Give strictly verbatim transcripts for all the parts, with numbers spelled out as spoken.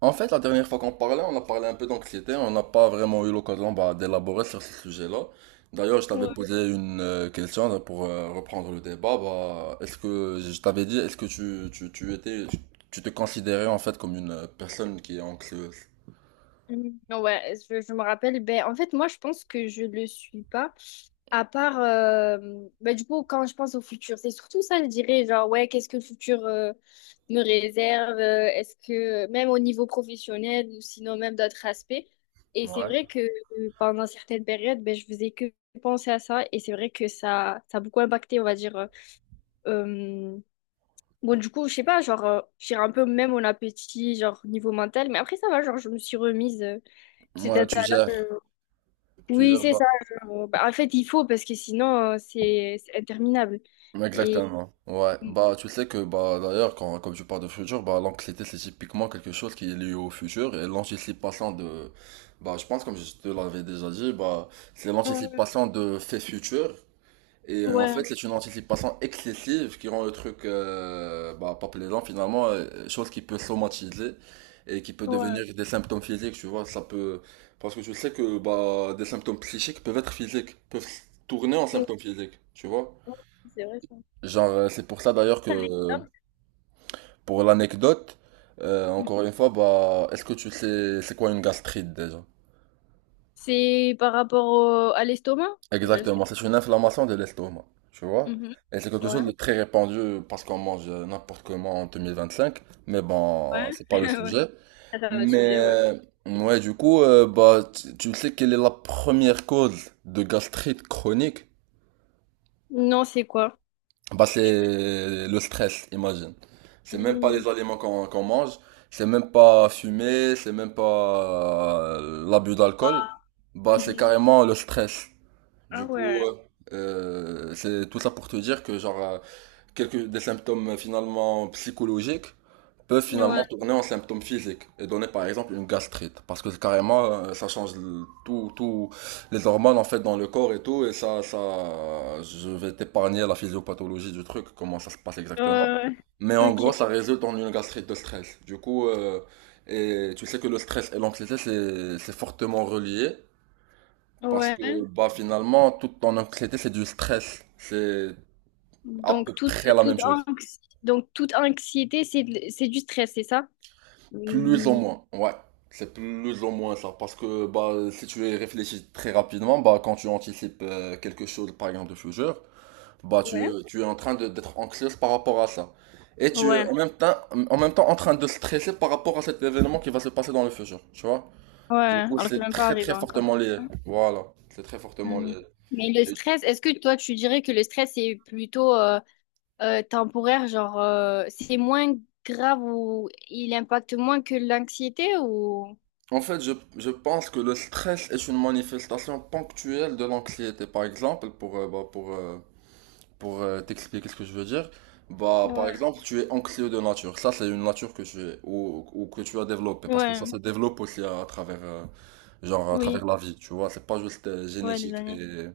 En fait, la dernière fois qu'on parlait, on a parlé un peu d'anxiété, on n'a pas vraiment eu l'occasion bah, d'élaborer sur ce sujet-là. D'ailleurs, je t'avais Ouais. posé une euh, question là, pour euh, reprendre le débat. Bah, est-ce que je t'avais dit, est-ce que tu, tu, tu étais, tu te considérais en fait comme une euh, personne qui est anxieuse? Mm. Ouais, je, je me rappelle. Ben, en fait, moi, je pense que je le suis pas. À part, euh, ben, du coup, quand je pense au futur, c'est surtout ça, je dirais, genre, ouais, qu'est-ce que le futur euh, me réserve? euh, Est-ce que, même au niveau professionnel ou sinon même d'autres aspects. Et c'est Ouais. vrai que euh, pendant certaines périodes, ben, je faisais que penser à ça. Et c'est vrai que ça, ça a beaucoup impacté, on va dire. euh, euh, Bon, du coup, je sais pas, genre, euh, j'ai un peu même mon appétit, genre, niveau mental. Mais après, ça va, genre, je me suis remise. euh, Cet Moi, tu état-là, gères, euh, tu oui, gères. c'est bah, ça. Euh, bah, en fait, il faut parce que sinon, euh, c'est c'est interminable. Et Exactement. Ouais. Bah, tu sais que, bah, d'ailleurs, quand, comme tu parles de futur, bah, l'anxiété, c'est typiquement quelque chose qui est lié au futur et l'anticipation de, bah, je pense, comme je te l'avais déjà dit, bah, c'est Euh, l'anticipation de faits futurs. Et euh, en fait, ouais, c'est une anticipation excessive qui rend le truc, euh, bah, pas plaisant finalement, euh, chose qui peut somatiser et qui peut devenir ouais, des symptômes physiques, tu vois. Ça peut, parce que tu sais que, bah, des symptômes psychiques peuvent être physiques, peuvent tourner en ouais, symptômes physiques, tu vois. c'est vrai ça. Genre, euh, c'est pour ça d'ailleurs que, euh, pour l'anecdote, euh, Non. encore une fois, bah, est-ce que tu sais c'est quoi une gastrite déjà? C'est par rapport au- à l'estomac? Euh, c'est- Exactement, c'est une inflammation de l'estomac, tu vois? Mhm. Et c'est quelque chose de Ouais, très répandu parce qu'on mange euh, n'importe comment en deux mille vingt-cinq, mais ouais, bon, c'est pas le ouais. sujet. Ça, c'est un autre Mais, sujet, ouais. euh, ouais, du coup, euh, bah, tu tu sais quelle est la première cause de gastrite chronique? Non, c'est quoi? Bah, Je peux- c'est le stress, imagine. C'est même pas Hmm, les aliments qu'on qu'on mange, c'est même pas fumer, c'est même pas euh, l'abus d'alcool. Bah, c'est mhm. carrément le stress. Ah Du coup, ouais. euh, euh, c'est tout ça pour te dire que genre, euh, quelques des symptômes euh, finalement psychologiques peuvent finalement Ouais. tourner en symptômes physiques et donner par exemple une gastrite, parce que c'est carrément, euh, ça change le- tout tout les hormones en fait dans le corps et tout. Et ça ça je vais t'épargner la physiopathologie du truc, comment ça se passe exactement, Euh, mais en ok. gros ça résulte en une gastrite de stress du coup. Euh, et tu sais que le stress et l'anxiété, c'est c'est fortement relié, parce que Ouais. bah, finalement, toute ton anxiété, c'est du stress, c'est à peu Donc toute près la toute même chose. anxi- donc toute anxiété, c'est de- c'est du stress, c'est ça? Plus ou moins, ouais. C'est plus ou moins ça. Parce que bah, si tu y réfléchis très rapidement, bah, quand tu anticipes euh, quelque chose, par exemple de futur, bah, tu, Ouais. tu es en train de- d'être anxieuse par rapport à ça. Et tu es Ouais, en même temps, en même temps en train de stresser par rapport à cet événement qui va se passer dans le futur. Tu vois? ouais, Du coup, alors que c'est c'est même pas très arrivé très encore. fortement lié. Voilà. C'est très fortement Hmm. lié. Mais le Et stress, est-ce que toi, tu dirais que le stress est plutôt euh, euh, temporaire, genre euh, c'est moins grave ou il impacte moins que l'anxiété ou… en fait, je, je pense que le stress est une manifestation ponctuelle de l'anxiété. Par exemple, pour, euh, bah, pour, euh, pour euh, t'expliquer ce que je veux dire, bah, par Ouais, exemple, tu es anxieux de nature. Ça, c'est une nature que tu es, ou, ou que tu as développée, parce que ouais, ça se développe aussi à, à travers, euh, genre, à travers oui, la vie, tu vois. C'est pas juste euh, ouais, les génétique années. et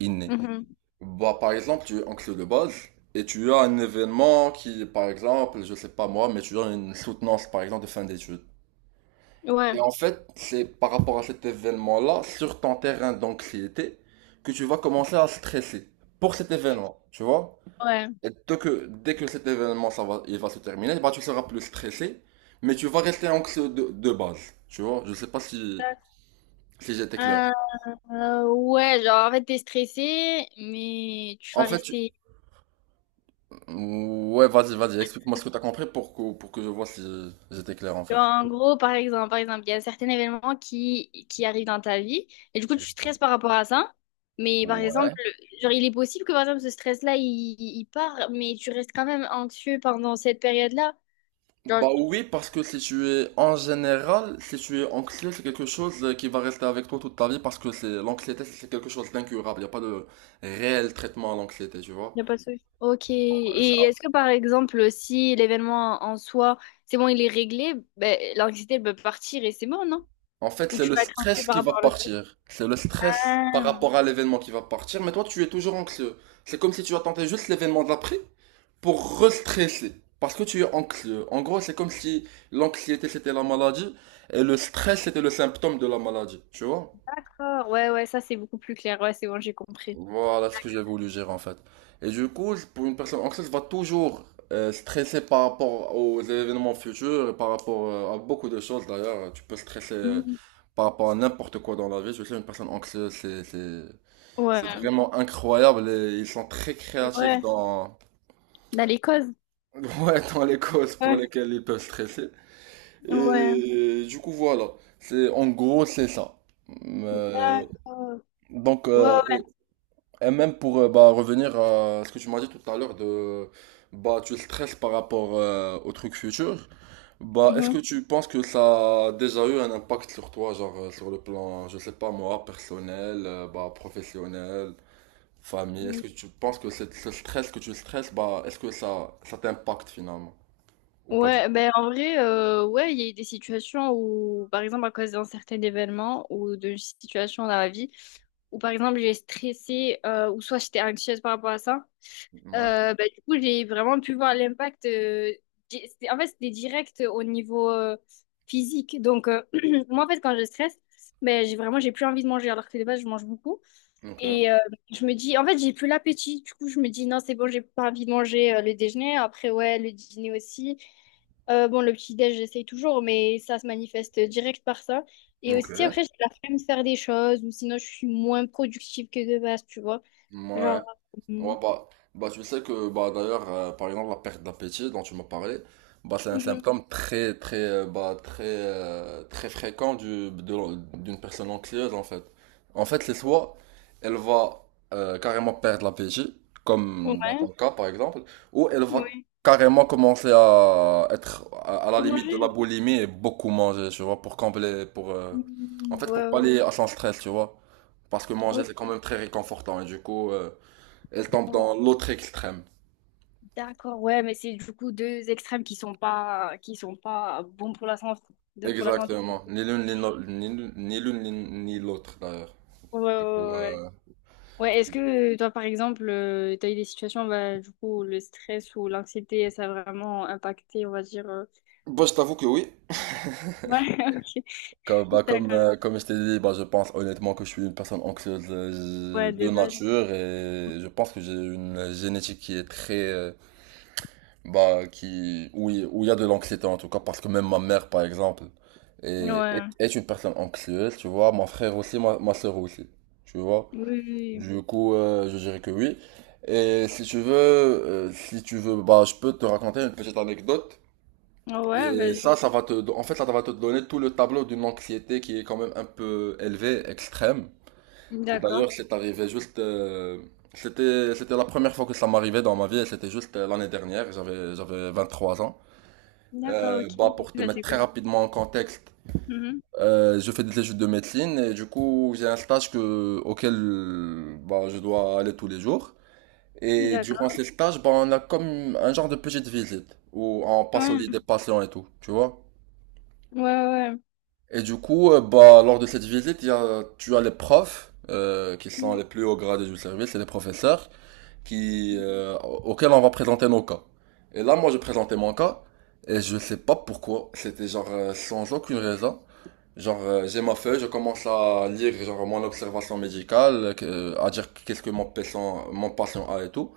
inné. Mhm. Bah, par exemple, tu es anxieux de base, et tu as un événement qui, par exemple, je sais pas moi, mais tu as une soutenance, par exemple, de fin d'études. Et Ouais, en fait, c'est par rapport à cet événement-là, sur ton terrain d'anxiété, que tu vas commencer à stresser pour cet événement, tu vois? ouais. Et dès que, dès que cet événement, ça va, il va se terminer, bah, tu seras plus stressé, mais tu vas rester anxieux de, de base. Tu vois, je sais pas si, si j'étais clair. Euh, euh, ouais, genre en fait, t'es stressé, mais tu En vas fait, tu- rester. ouais, vas-y, vas-y, explique-moi ce que t'as compris pour que, pour que je vois si j'étais clair, en fait. En gros, par exemple, par exemple, il y a certains événements qui, qui arrivent dans ta vie et du coup, tu stresses par rapport à ça. Mais par exemple, genre, il est possible que par exemple, ce stress-là, il, il part, mais tu restes quand même anxieux pendant cette période-là. Genre, Bah oui, parce que si tu es, en général, si tu es anxieux, c'est quelque chose euh, qui va rester avec toi toute ta vie, parce que c'est, l'anxiété, c'est quelque chose d'incurable. Il n'y a pas de réel traitement à l'anxiété, tu il vois. n'y a pas de souci. Ok. Et est-ce que par exemple, si l'événement en soi, c'est bon, il est réglé, ben, l'anxiété, elle peut partir et c'est bon, non? En fait, Ou c'est tu le vas être anxieux stress par qui va rapport à l'autre truc? partir. C'est le stress par Ah, rapport à l'événement qui va partir. Mais toi, tu es toujours anxieux. C'est comme si tu attendais juste l'événement d'après pour restresser. Parce que tu es anxieux. En gros, c'est comme si l'anxiété c'était la maladie et le stress c'était le symptôme de la maladie. Tu vois? d'accord. Ouais, ouais, ça, c'est beaucoup plus clair. Ouais, c'est bon, j'ai compris. Voilà ce que j'ai voulu dire en fait. Et du coup, pour une personne anxieuse, va toujours euh, stresser par rapport aux événements futurs et par rapport euh, à beaucoup de choses d'ailleurs. Tu peux stresser euh, Mhm. par rapport à n'importe quoi dans la vie. Je sais, une personne anxieuse, c'est, c'est, c'est Ouais. vraiment incroyable, et ils sont très créatifs Ouais. dans, Dans les causes. ouais, dans les causes pour Ouais, lesquelles ils peuvent stresser. ouais, Et du coup, voilà. C'est, en gros, c'est ça. Euh, d'accord. donc, Ouais, euh, ouais. et même pour, euh, bah, revenir à ce que tu m'as dit tout à l'heure de bah tu stresses par rapport euh, au truc futur, bah est-ce Mhm, que tu penses que ça a déjà eu un impact sur toi, genre, euh, sur le plan, je sais pas moi, personnel, euh, bah professionnel, famille, est-ce mhm. que tu penses que cette- ce stress que tu stresses, bah est-ce que ça ça t'impacte finalement, ou pas du tout? Ouais, ben en vrai, euh, ouais, il y a eu des situations où, par exemple, à cause d'un certain événement ou d'une situation dans la vie, où par exemple j'ai stressé euh, ou soit j'étais anxieuse par rapport à ça, Ouais. euh, ben, du coup j'ai vraiment pu voir l'impact. euh, di- c'était- en fait, c'était direct au niveau euh, physique. Donc, euh, moi en fait, quand je stresse, ben, j'ai vraiment j'ai plus envie de manger alors que de base je mange beaucoup. Ok. Et euh, je me dis, en fait, j'ai plus l'appétit. Du coup, je me dis, non, c'est bon, j'ai pas envie de manger euh, le déjeuner. Après, ouais, le dîner aussi. Euh, bon, le petit-déj, j'essaye toujours, mais ça se manifeste direct par ça. Et Ok. aussi, après, j'ai la flemme de faire des choses, ou sinon, je suis moins productive que de base, tu vois. Ouais. Genre, Ouais, euh, bah, bah, tu sais que, bah, d'ailleurs, euh, par exemple, la perte d'appétit dont tu m'as parlé, bah, c'est un mhm. symptôme très, très, euh, bah, très, euh, très fréquent du, de- d'une personne anxieuse, en fait. En fait, c'est soit elle va euh, carrément perdre l'appétit, comme dans Ouais, ton cas, par exemple, ou elle va ouais. carrément commencer à être à, à la Pour limite de la manger. boulimie et beaucoup manger, tu vois, pour combler, pour, euh, en Mhm, fait, ouais, pour ouais. pallier à son stress, tu vois. Parce que manger, c'est quand Ok, même très réconfortant, et du coup, euh, elle tombe bon, dans l'autre extrême. d'accord, ouais, mais c'est du coup deux extrêmes qui sont pas, qui sont pas bons pour la santé. De, pour la santé. Exactement. Ni l'une ni l'autre- ni l'une- ni l'une, ni- ni l'autre d'ailleurs. Ouais, ouais, Du coup, ouais. euh, Ouais, est-ce que euh, toi, par exemple, euh, t'as eu des situations, bah, du coup, où le stress ou l'anxiété, ça a vraiment impacté, on va dire. euh, bah, je t'avoue que oui. Ouais, Comme, ok. bah, comme, D'accord. euh, comme je t'ai dit, bah, je pense honnêtement que je suis une personne anxieuse euh, Ouais, de de base. nature, et je pense que j'ai une génétique qui est très, euh, bah, qui, où il où il y a de l'anxiété en tout cas, parce que même ma mère, par exemple, est, est, Ouais. est une personne anxieuse, tu vois, mon frère aussi, ma, ma soeur aussi, tu vois. Oui, oui, Du coup, euh, je dirais que oui. Et si tu veux, euh, si tu veux, bah, je peux te raconter une petite anecdote. oui. Ouais, Et vas-y. ça, ça va te, en fait, ça va te donner tout le tableau d'une anxiété qui est quand même un peu élevée, extrême. Et D'accord. d'ailleurs, c'est arrivé juste, euh, c'était, c'était la première fois que ça m'arrivait dans ma vie, et c'était juste euh, l'année dernière, j'avais, j'avais vingt trois ans. D'accord, Euh, ok. Bah, pour te Bah, mettre c'est très cool. rapidement en contexte, Mhm. euh, je fais des études de médecine, et du coup, j'ai un stage que, auquel, bah, je dois aller tous les jours. Et durant ces D'accord. stages, bah, on a comme un genre de petite visite où on passe au Ouais. lit des patients et tout, tu vois. Ouais, ouais. Et du coup, euh, bah, lors de cette visite, il y a, tu as les profs euh, qui sont Mhm. les plus hauts gradés du service et les professeurs qui, euh, auxquels on va présenter nos cas. Et là, moi, je présentais mon cas, et je sais pas pourquoi, c'était genre, euh, sans aucune raison. Genre, euh, j'ai ma feuille, je commence à lire genre, mon observation médicale, que- euh, à dire qu'est-ce que mon patient, mon patient a et tout.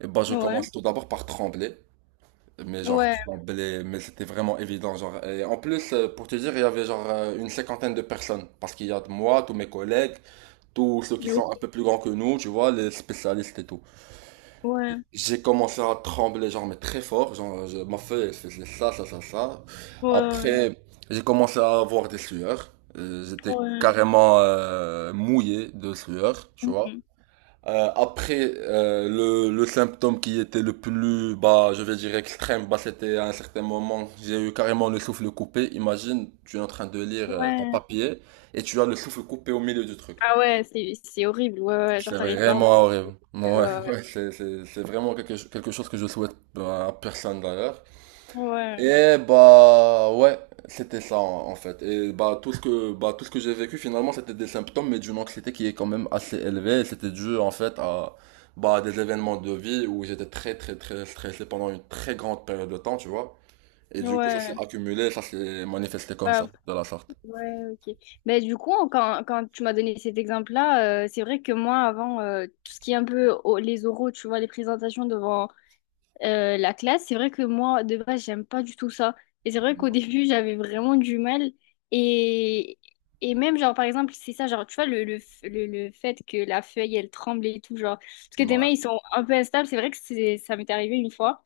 Et bah, je Ouais. commence tout d'abord par trembler. Mais genre, Ouais. trembler, mais c'était vraiment évident. Genre. Et en plus, euh, pour te dire, il y avait genre, euh, une cinquantaine de personnes. Parce qu'il y a de moi, tous mes collègues, tous ceux qui Ouais. sont un peu plus grands que nous, tu vois, les spécialistes et tout. Ouais. J'ai commencé à trembler, genre, mais très fort. Genre, je- ma feuille, elle faisait ça, ça, ça, ça. Ouais. Après, j'ai commencé à avoir des sueurs. Euh, J'étais Ouais. carrément euh, mouillé de sueur, tu vois. Mhm. Euh, après, euh, le, le symptôme qui était le plus, bah, je vais dire extrême, bah, c'était à un certain moment, j'ai eu carrément le souffle coupé. Imagine, tu es en train de lire euh, ton Ouais. papier et tu as le souffle coupé au milieu du truc. Ah ouais, c'est, c'est horrible. Ouais, ouais. Genre, C'est t'arrives pas à vraiment respirer. horrible. Ouais, Ouais, ouais, c'est, c'est, c'est vraiment quelque, cho- quelque chose que je souhaite bah, à personne d'ailleurs. ouais. Ouais. Et bah ouais, c'était ça en en fait. Et bah, tout ce que bah tout ce que j'ai vécu finalement, c'était des symptômes mais d'une anxiété qui est quand même assez élevée. Et c'était dû en fait à bah des événements de vie où j'étais très très très stressé pendant une très grande période de temps, tu vois. Et du coup ça s'est Ouais. accumulé, ça s'est manifesté Ouais, comme ça, de la sorte. ouais, ok. Mais du coup, quand, quand tu m'as donné cet exemple-là, euh, c'est vrai que moi, avant, euh, tout ce qui est un peu au- les oraux, tu vois, les présentations devant euh, la classe, c'est vrai que moi, de base, j'aime pas du tout ça. Et c'est vrai qu'au début, j'avais vraiment du mal. Et, et même, genre, par exemple, c'est ça, genre, tu vois, le, le, f- le, le fait que la feuille, elle tremble et tout, genre, parce que tes mains, Ouais. ils sont un peu instables, c'est vrai que c'est, ça m'est arrivé une fois.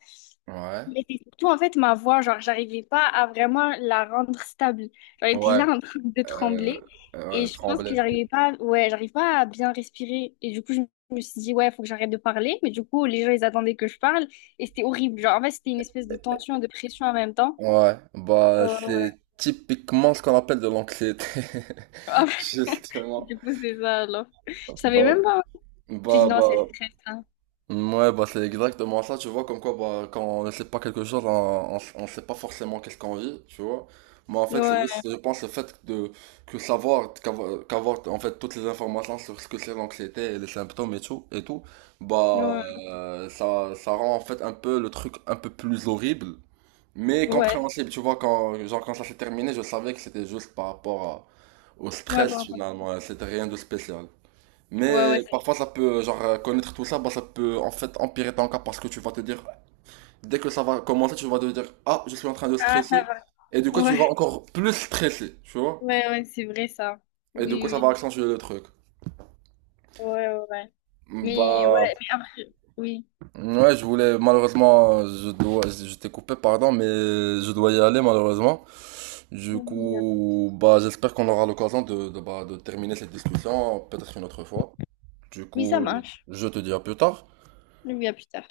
Ouais. Mais c'est surtout en fait ma voix, genre j'arrivais pas à vraiment la rendre stable. Genre, elle était Ouais. là en train de Euh, trembler euh, et ouais, je pense que trembler. j'arrivais pas, ouais, j'arrive pas à bien respirer. Et du coup, je me suis dit, ouais, faut que j'arrête de parler. Mais du coup, les gens, ils attendaient que je parle et c'était horrible. Genre, en fait, c'était une espèce de tension et de pression en même temps. Ouais, bah Euh, ouais. c'est typiquement ce qu'on appelle de l'anxiété, justement. Du coup, c'est ça alors. Je savais Bah, même pas. J'ai dit, bah, non, c'est Bah, le stress, hein. ouais, bah c'est exactement ça, tu vois, comme quoi, bah, quand on ne sait pas quelque chose, on, on, on sait pas forcément qu'est-ce qu'on vit, tu vois. Mais en fait, c'est Ouais, juste, je pense, le fait de, que savoir, qu'avoir, qu'avoir, en fait, toutes les informations sur ce que c'est l'anxiété et les symptômes et tout, et tout, bah, ouais, euh, ça, ça rend en fait un peu le truc un peu plus horrible. Mais ouais, compréhensible, tu vois, quand, genre, quand ça s'est terminé, je savais que c'était juste par rapport à- au ouais, stress bon, bon. finalement, c'était rien de spécial. Ouais, ouais, Mais c'est- parfois ça peut, genre, euh, connaître tout ça, bah, ça peut en fait empirer ton cas parce que tu vas te dire, dès que ça va commencer, tu vas te dire, ah, je suis en train de ah, ça stresser, va. et du coup tu Ouais, vas encore plus stresser, tu vois, ouais, ouais, c'est vrai ça. et du coup ça Oui, va accentuer le truc. oui. Ouais, ouais, ouais. Mais Bah, ouais, mais après, oui. ouais, je voulais, malheureusement, je dois, je t'ai coupé, pardon, mais je dois y aller malheureusement. Du Oui, oui, euh, coup, bah, j'espère qu'on aura l'occasion de, de, bah, de terminer cette discussion, peut-être une autre fois. Du oui, ça coup, marche. je te dis à plus tard. Oui, à plus tard.